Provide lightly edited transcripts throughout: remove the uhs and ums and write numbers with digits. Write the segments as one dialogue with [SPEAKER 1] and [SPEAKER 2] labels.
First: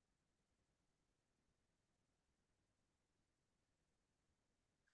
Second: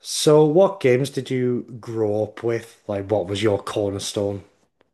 [SPEAKER 1] So, what games did you grow up with? Like, what was your cornerstone?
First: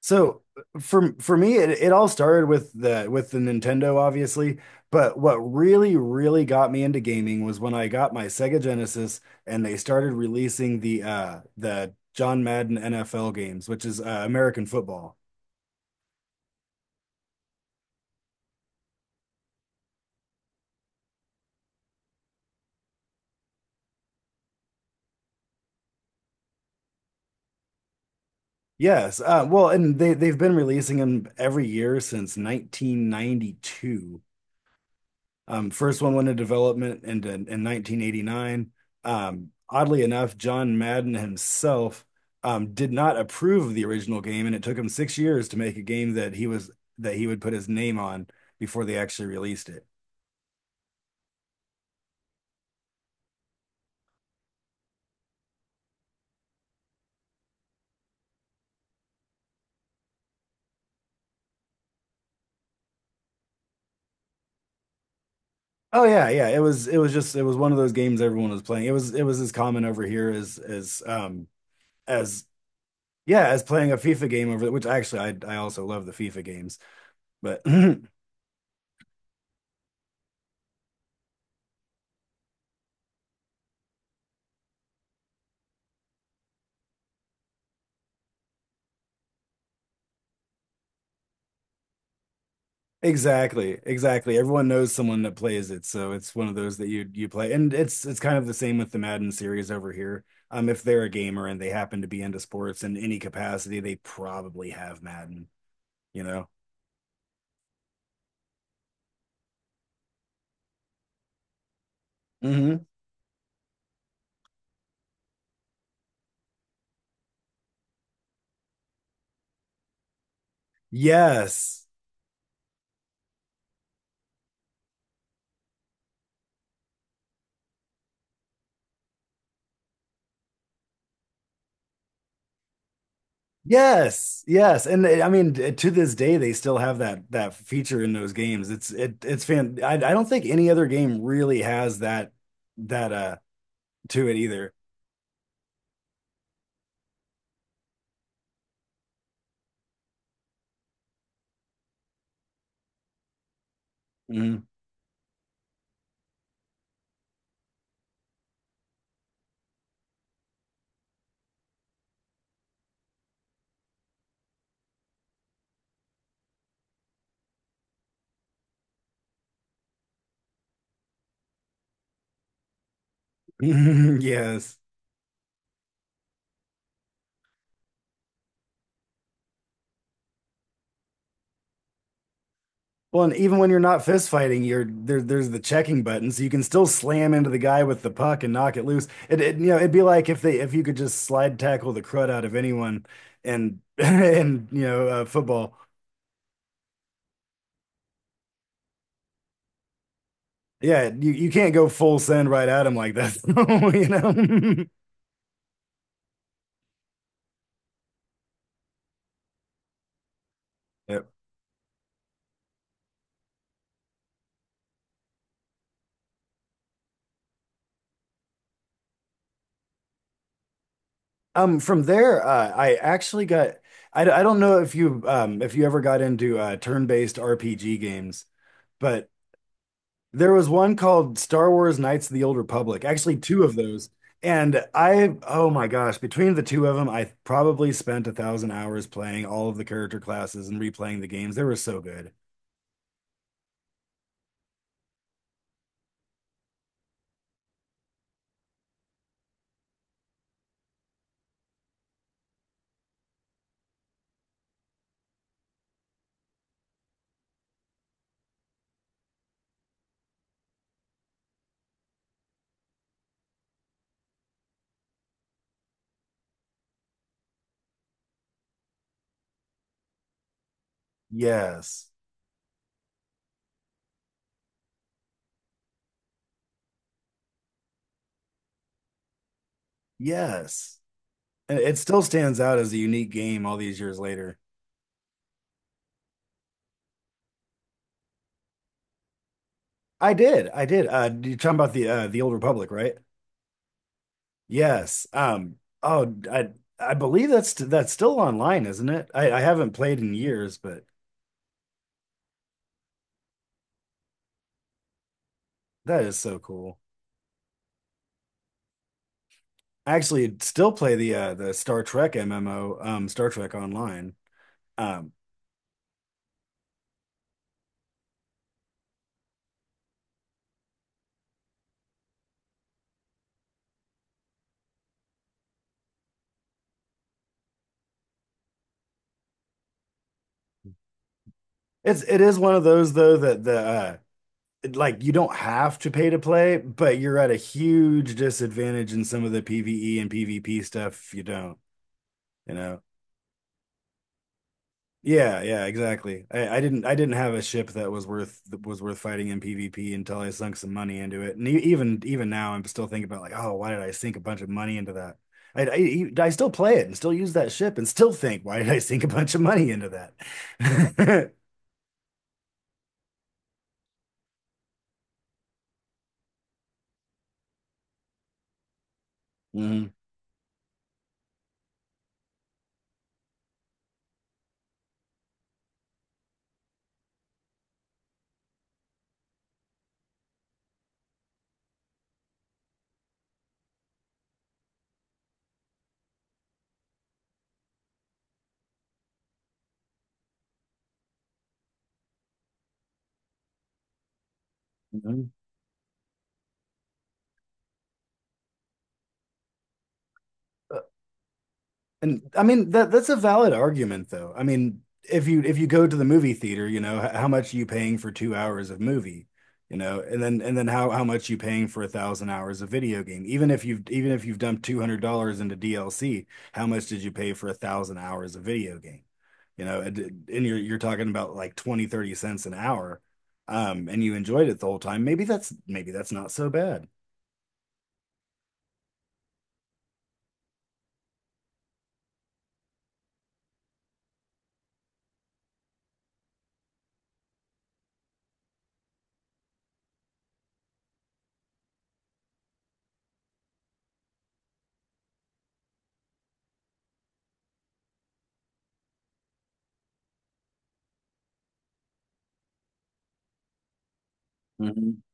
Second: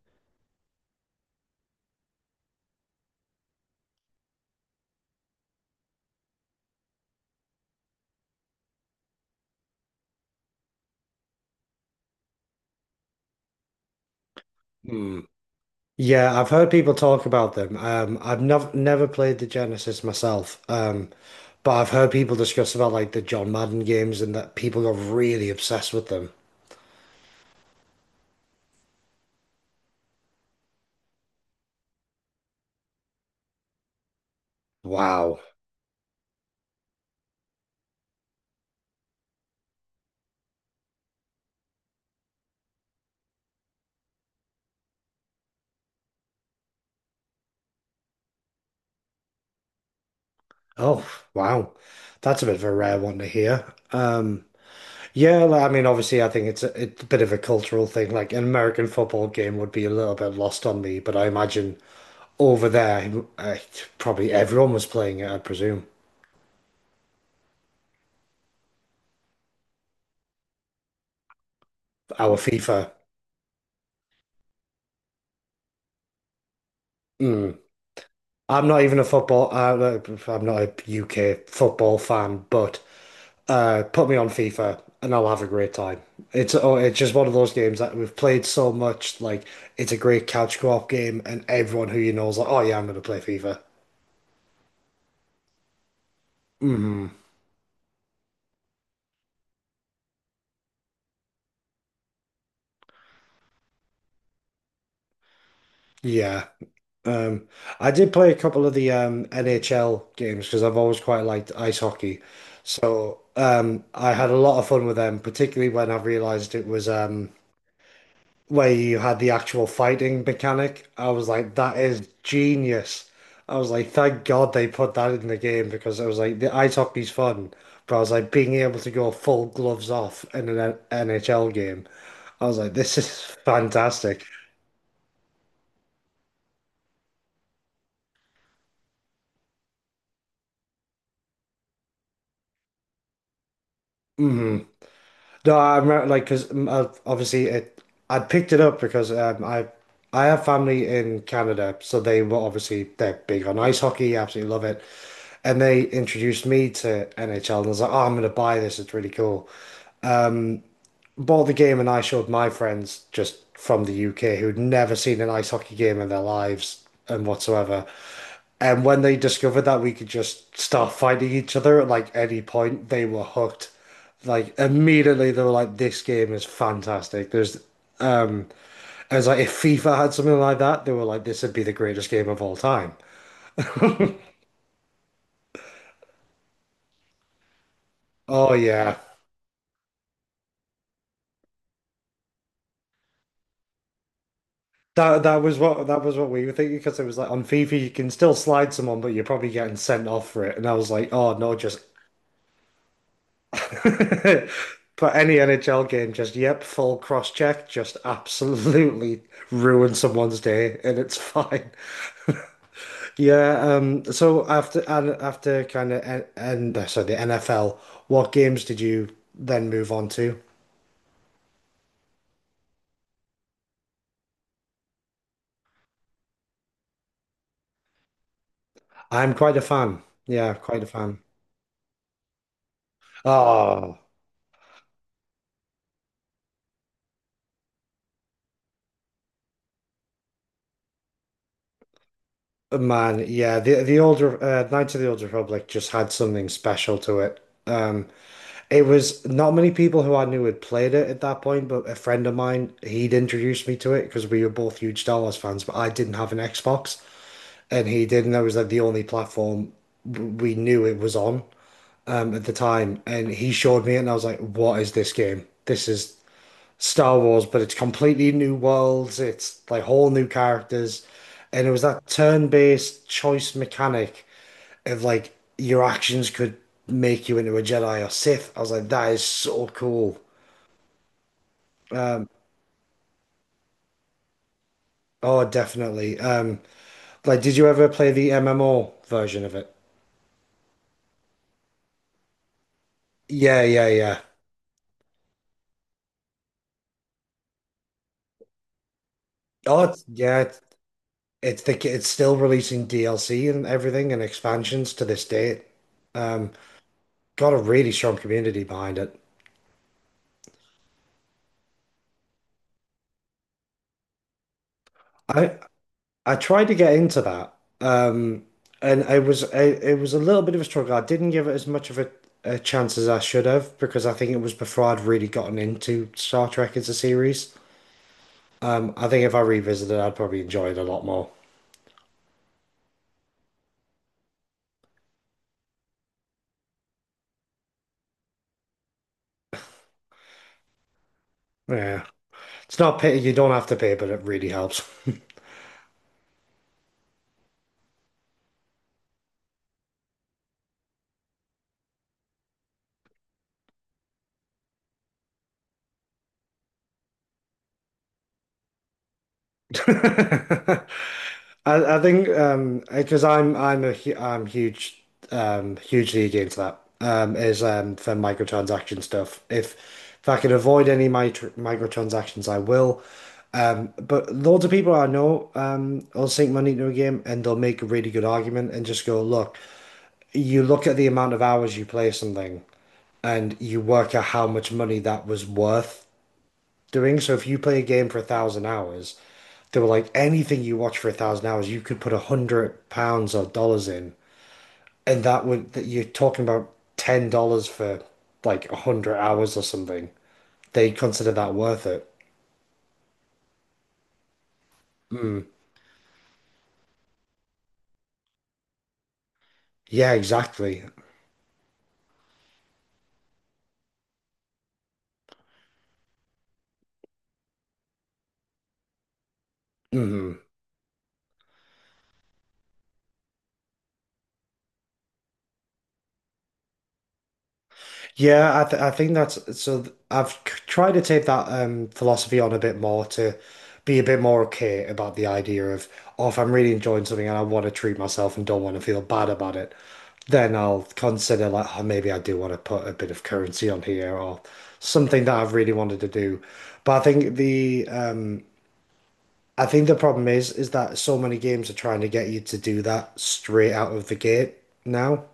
[SPEAKER 2] So for me, it all started with the Nintendo, obviously. But what really, really got me into gaming was when I got my Sega Genesis, and they started releasing the John Madden NFL games, which is American football.
[SPEAKER 1] Hmm. Yeah, I've heard people talk about them. I've never played the Genesis myself, but I've heard people discuss about like the John Madden games and that people got really obsessed with them.
[SPEAKER 2] Yes, well, and they've been releasing them every year since 1992.
[SPEAKER 1] Wow.
[SPEAKER 2] First one went into development in 1989. Oddly enough, John Madden himself did not approve of the original game, and it took him 6 years to make a game that he was that he would put his name on before they actually released it.
[SPEAKER 1] Oh, wow. That's a bit of a rare one to hear. Um, yeah, like, I mean, obviously, I think it's a bit of a cultural thing. Like an American football game would be a little bit lost on me, but I imagine over there, I, probably everyone was playing it, I presume.
[SPEAKER 2] Oh yeah, yeah. It was one of those games everyone was playing. It was as common over here as
[SPEAKER 1] Our
[SPEAKER 2] as
[SPEAKER 1] FIFA.
[SPEAKER 2] yeah, as playing a FIFA game over, which actually I also love the FIFA games,
[SPEAKER 1] Mm.
[SPEAKER 2] but
[SPEAKER 1] I'm not even a football. I'm not a UK football fan, but put me on FIFA and I'll have a great time. It's just one of those games that we've played so much. Like it's a great couch co-op game, and everyone who you know is like, "Oh yeah, I'm going to play FIFA."
[SPEAKER 2] Exactly, exactly. Everyone knows someone that plays it, so it's one of those that
[SPEAKER 1] Mm.
[SPEAKER 2] you play. And it's kind of the same with the Madden series over here. If they're a gamer and they happen to be into sports in any capacity, they probably have Madden, you know?
[SPEAKER 1] Yeah. Um, I did play a couple of the NHL games because I've always quite liked ice hockey.
[SPEAKER 2] Hmm.
[SPEAKER 1] So I had a lot of fun with them, particularly when I realized it was where you had the actual fighting mechanic. I was like, that
[SPEAKER 2] Yes.
[SPEAKER 1] is genius. I was like, thank God they put that in the game because I was like, the ice hockey's fun, but I was like, being able to go full gloves off in an NHL game, I was like, this is fantastic.
[SPEAKER 2] Yes. Yes. And I mean, to this day, they still have that feature in those games. It's it it's fan I don't think any other game really has that to it
[SPEAKER 1] Mm-hmm.
[SPEAKER 2] either.
[SPEAKER 1] No, I remember like because obviously it I picked it up because I have family in Canada, so they were obviously they're big on ice hockey, absolutely love
[SPEAKER 2] Mhm.
[SPEAKER 1] it, and they introduced me to NHL, and I was like, oh, I'm gonna buy this, it's really cool. Bought the game, and I showed my friends just from the UK who'd never seen an ice hockey game in their lives and whatsoever, and when they discovered that we could just start fighting each other at like any point, they were hooked. Like
[SPEAKER 2] Yes.
[SPEAKER 1] immediately they were like, this game is fantastic. There's um, I was like, if FIFA had something like that, they were like, this would be the greatest game of all time.
[SPEAKER 2] Well, and even when you're not fist fighting, there's the checking button, so you can still slam into the guy with the puck and
[SPEAKER 1] Oh
[SPEAKER 2] knock it
[SPEAKER 1] yeah.
[SPEAKER 2] loose. It'd be like if you could just slide tackle the crud out of anyone, and and
[SPEAKER 1] That was
[SPEAKER 2] football.
[SPEAKER 1] what that was what we were thinking because it was like on FIFA you can still slide someone, but you're probably getting sent off for it. And I was
[SPEAKER 2] Yeah,
[SPEAKER 1] like, oh
[SPEAKER 2] you
[SPEAKER 1] no,
[SPEAKER 2] can't
[SPEAKER 1] just
[SPEAKER 2] go full send right at him like that, you know.
[SPEAKER 1] but any NHL game, just yep, full cross check, just absolutely ruin someone's day, and it's
[SPEAKER 2] Yep.
[SPEAKER 1] fine. Yeah. So after and after kind of and so the NFL, what games did you then move on to?
[SPEAKER 2] From there, I actually got I don't know if you ever got into turn-based RPG games, but
[SPEAKER 1] I'm quite a fan.
[SPEAKER 2] there
[SPEAKER 1] Yeah,
[SPEAKER 2] was
[SPEAKER 1] quite a
[SPEAKER 2] one
[SPEAKER 1] fan.
[SPEAKER 2] called Star Wars Knights of the Old Republic, actually two of
[SPEAKER 1] Oh
[SPEAKER 2] those. And I, oh my gosh, between the two of them, I probably spent a 1,000 hours playing all of the character classes and replaying the games. They were so good.
[SPEAKER 1] man, yeah. The Knights of the Old Republic just had something special to it. Um, It was not many people who I knew had played it at that point, but a friend of mine, he'd introduced me to it because we were both huge Star Wars fans, but I didn't have an Xbox and he did, and that was like the only platform we knew it was on at the time. And he showed me it and I was like, what is this game? This is Star Wars, but it's completely new worlds. It's like whole new characters. And it was that
[SPEAKER 2] Yes.
[SPEAKER 1] turn-based choice mechanic of like your actions could make you into a Jedi or Sith. I was like, that is so cool.
[SPEAKER 2] Yes. And it still stands out as a unique game all these years later.
[SPEAKER 1] Oh, definitely. Like, did you ever play the MMO version of it?
[SPEAKER 2] I did. I did. You're talking about the Old Republic, right?
[SPEAKER 1] Yeah, yeah, yeah.
[SPEAKER 2] Yes. Oh, I believe that's still online, isn't it? I
[SPEAKER 1] Oh,
[SPEAKER 2] haven't
[SPEAKER 1] it's,
[SPEAKER 2] played in
[SPEAKER 1] yeah. It's
[SPEAKER 2] years, but
[SPEAKER 1] it's the it's still releasing DLC and everything and expansions to this date.
[SPEAKER 2] that is
[SPEAKER 1] Um,
[SPEAKER 2] so cool.
[SPEAKER 1] got a really strong community behind it.
[SPEAKER 2] I actually still play the Star Trek MMO, um, Star Trek Online. Um
[SPEAKER 1] I I tried to get into that, um, and it was a little bit of a struggle. I didn't give it as much of a chance as I should have because I think it was before I'd really gotten into Star Trek as a series. I think if I revisited, I'd probably enjoy it a lot more.
[SPEAKER 2] it's it is one of those though that like you don't have to pay to play, but you're at a huge disadvantage in some of the PvE and PvP stuff if you don't,
[SPEAKER 1] Yeah,
[SPEAKER 2] you
[SPEAKER 1] it's not a
[SPEAKER 2] know.
[SPEAKER 1] pity you don't have to pay, but it really helps.
[SPEAKER 2] Yeah, yeah, exactly. I didn't have a ship that was worth fighting in PvP until I sunk some money into it. And even now I'm still thinking about like, oh, why did I sink a bunch of money into that? I still play it and still use that ship and still think, why did I sink a bunch of money into
[SPEAKER 1] I,
[SPEAKER 2] that?
[SPEAKER 1] I think because I'm huge hugely against that is for microtransaction stuff if
[SPEAKER 2] Mhm.
[SPEAKER 1] if I can avoid any microtransactions I will but loads of people I know will sink money into a game and they'll make a really good argument and just go look you look at the amount of hours you play something and you work out how much money that was worth doing. So if you play a game for 1,000 hours, they were like anything you watch for 1,000 hours, you could put £100 or dollars in, and that
[SPEAKER 2] Mhm.
[SPEAKER 1] would that you're talking about $10 for like 100 hours or something. They consider that worth it.
[SPEAKER 2] And I mean that's a valid argument though. I mean,
[SPEAKER 1] Mm.
[SPEAKER 2] if you go to the movie theater, you know, how much are you paying for 2 hours of movie? You
[SPEAKER 1] Yeah,
[SPEAKER 2] know, and then and
[SPEAKER 1] exactly.
[SPEAKER 2] then how much you paying for a 1,000 hours of video game? Even if you've dumped $200 into DLC, how much did you pay for a 1,000 hours of video game? You know,
[SPEAKER 1] Mm.
[SPEAKER 2] and you're talking about like 20, 30 cents an hour, and you enjoyed it the whole time. Maybe that's not so bad.
[SPEAKER 1] Yeah, I think that's so. I've tried to take that philosophy on a bit more to be a bit more okay about the idea of, oh, if I'm really enjoying something and I want to treat myself and don't want to feel bad about it, then I'll consider like oh, maybe I do want to put a bit of currency on here or something that I've really wanted to do. But I think the problem is that so many games are trying to get you to do that straight out of the gate
[SPEAKER 2] Mhm.
[SPEAKER 1] now,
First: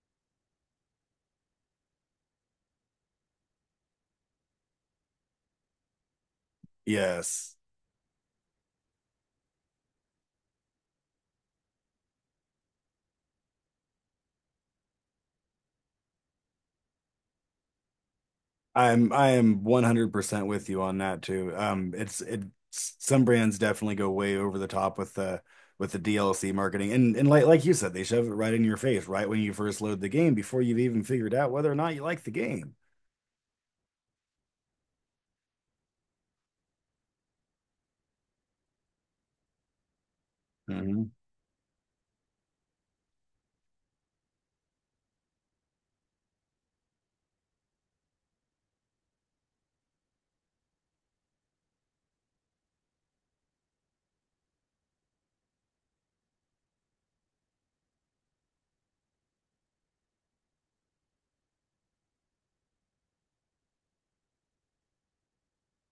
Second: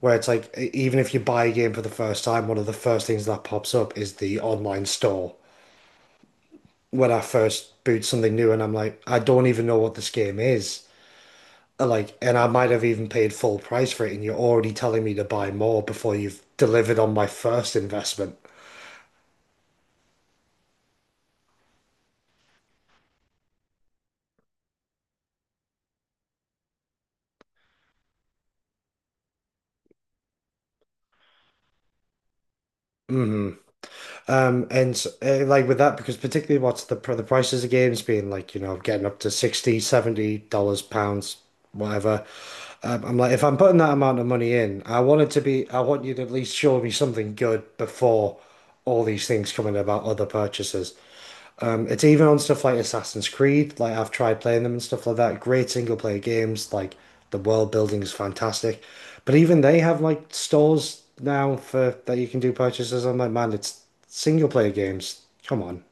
[SPEAKER 1] where it's like even if you buy a game for the first time, one of the first things that pops up is the online store. When I
[SPEAKER 2] Yes.
[SPEAKER 1] first boot something new and I'm like, I don't even know what this game is. Like, and I might have even paid full price for it, and you're already telling me to buy more before you've delivered on my first investment.
[SPEAKER 2] I am 100% with you on that too. It's it some brands definitely go way over the top with the DLC marketing. And like you said, they shove it right in your face right when you first load the game before you've even figured out whether or not you like the game.
[SPEAKER 1] Hmm. And like with that, because particularly what's the the prices of games being like, getting up to 60, $70, pounds, whatever. I'm like, if I'm putting that amount of money in, I want you to at least show me something good before all these things coming about other purchases. It's even on stuff like Assassin's Creed. Like I've tried playing them and stuff like that. Great single player games. Like the world building is fantastic. But even they have like stores now for that you can do purchases. I'm like, man, it's single player games. Come on.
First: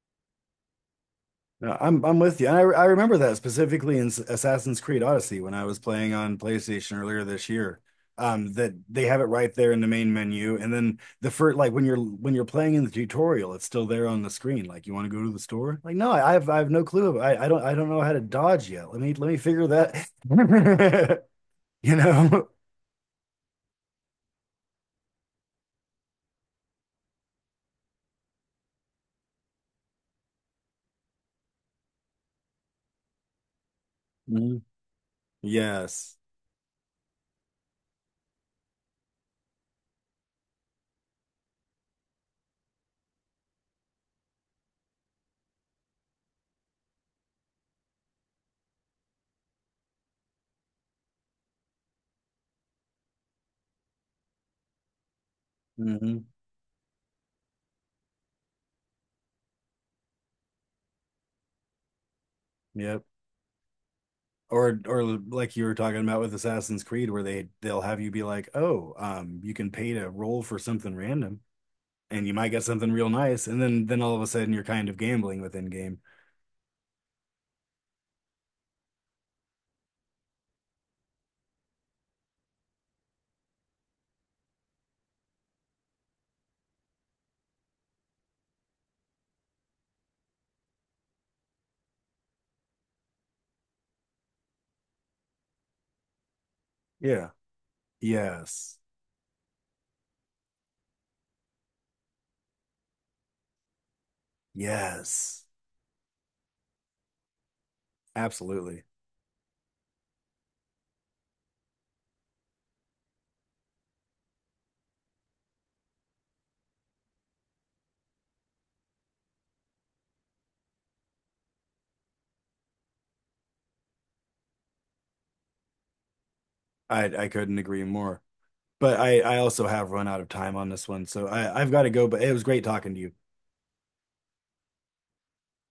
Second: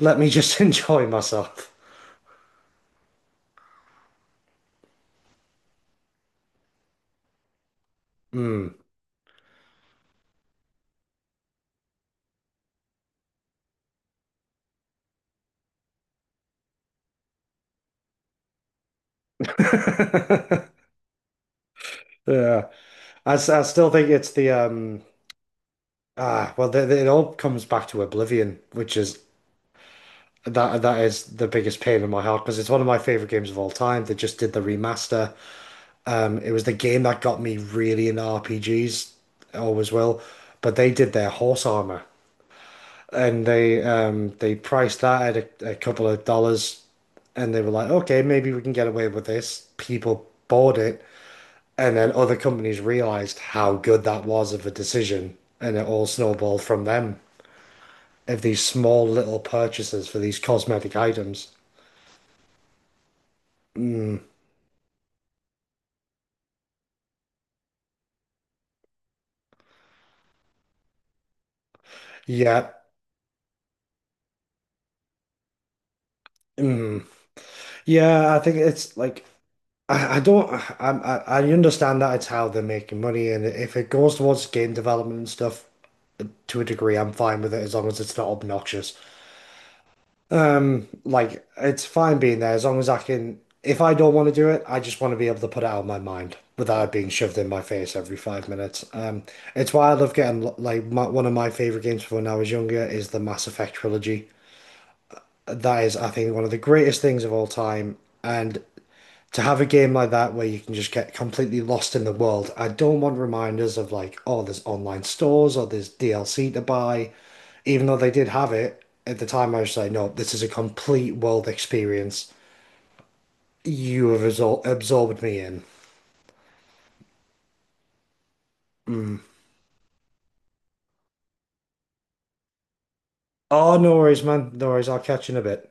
[SPEAKER 1] Let me just enjoy myself.
[SPEAKER 2] No, I'm with you. And I remember that specifically in Assassin's Creed Odyssey when I was playing on PlayStation earlier this year. That
[SPEAKER 1] Mm.
[SPEAKER 2] they have it right there in the main menu, and then the first like when you're playing in the tutorial, it's still there on the screen. Like, you want to go to the store? Like, no, I have no clue. I don't know how to dodge yet. Let me figure that. You know?
[SPEAKER 1] Yeah. I still think it's the ah well th th- it all comes back to Oblivion, which is that is the biggest pain in my heart because it's one of my favorite games of all time. They just did the
[SPEAKER 2] Mhm.
[SPEAKER 1] remaster.
[SPEAKER 2] Yes.
[SPEAKER 1] It was the game that got me really into RPGs, always will. But they did their horse armor, and they priced that at a couple of dollars, and they were like, okay, maybe we can get away with this. People bought it, and then other companies realized how good that was of a decision, and it all
[SPEAKER 2] Hmm.
[SPEAKER 1] snowballed from them of these small little purchases for these cosmetic items.
[SPEAKER 2] Yep. Or like you were talking about with Assassin's Creed, where they'll have you be like, oh, you can pay to roll for something random, and you might get
[SPEAKER 1] Yeah.
[SPEAKER 2] something real nice, and then all of a sudden you're kind of gambling within game.
[SPEAKER 1] Mm. Yeah, I think it's like I don't I understand that it's how they're making money and if it goes towards game development and stuff to a degree I'm fine with it as long as it's not obnoxious. Like it's fine being there as long as I can if I don't want to do it I just want to be able to put it out of my mind without it being
[SPEAKER 2] Yeah.
[SPEAKER 1] shoved in my face every five
[SPEAKER 2] Yes.
[SPEAKER 1] minutes. It's why I love getting like one of my favorite games from when I was younger is the Mass Effect trilogy.
[SPEAKER 2] Yes.
[SPEAKER 1] That is I think one of the greatest things of all time and
[SPEAKER 2] Absolutely.
[SPEAKER 1] to have a game like that where you can just get completely lost in the world, I don't want reminders of like, oh, there's online stores or there's DLC to buy. Even though they did have it at the time, I was like, no, this is a complete world experience. You have absorbed me in.
[SPEAKER 2] I couldn't agree more. But
[SPEAKER 1] Mm.
[SPEAKER 2] I also have run out of time on this one, so I've got to go. But it was great talking to you.
[SPEAKER 1] Oh, no worries, man. No worries. I'll catch you in a bit.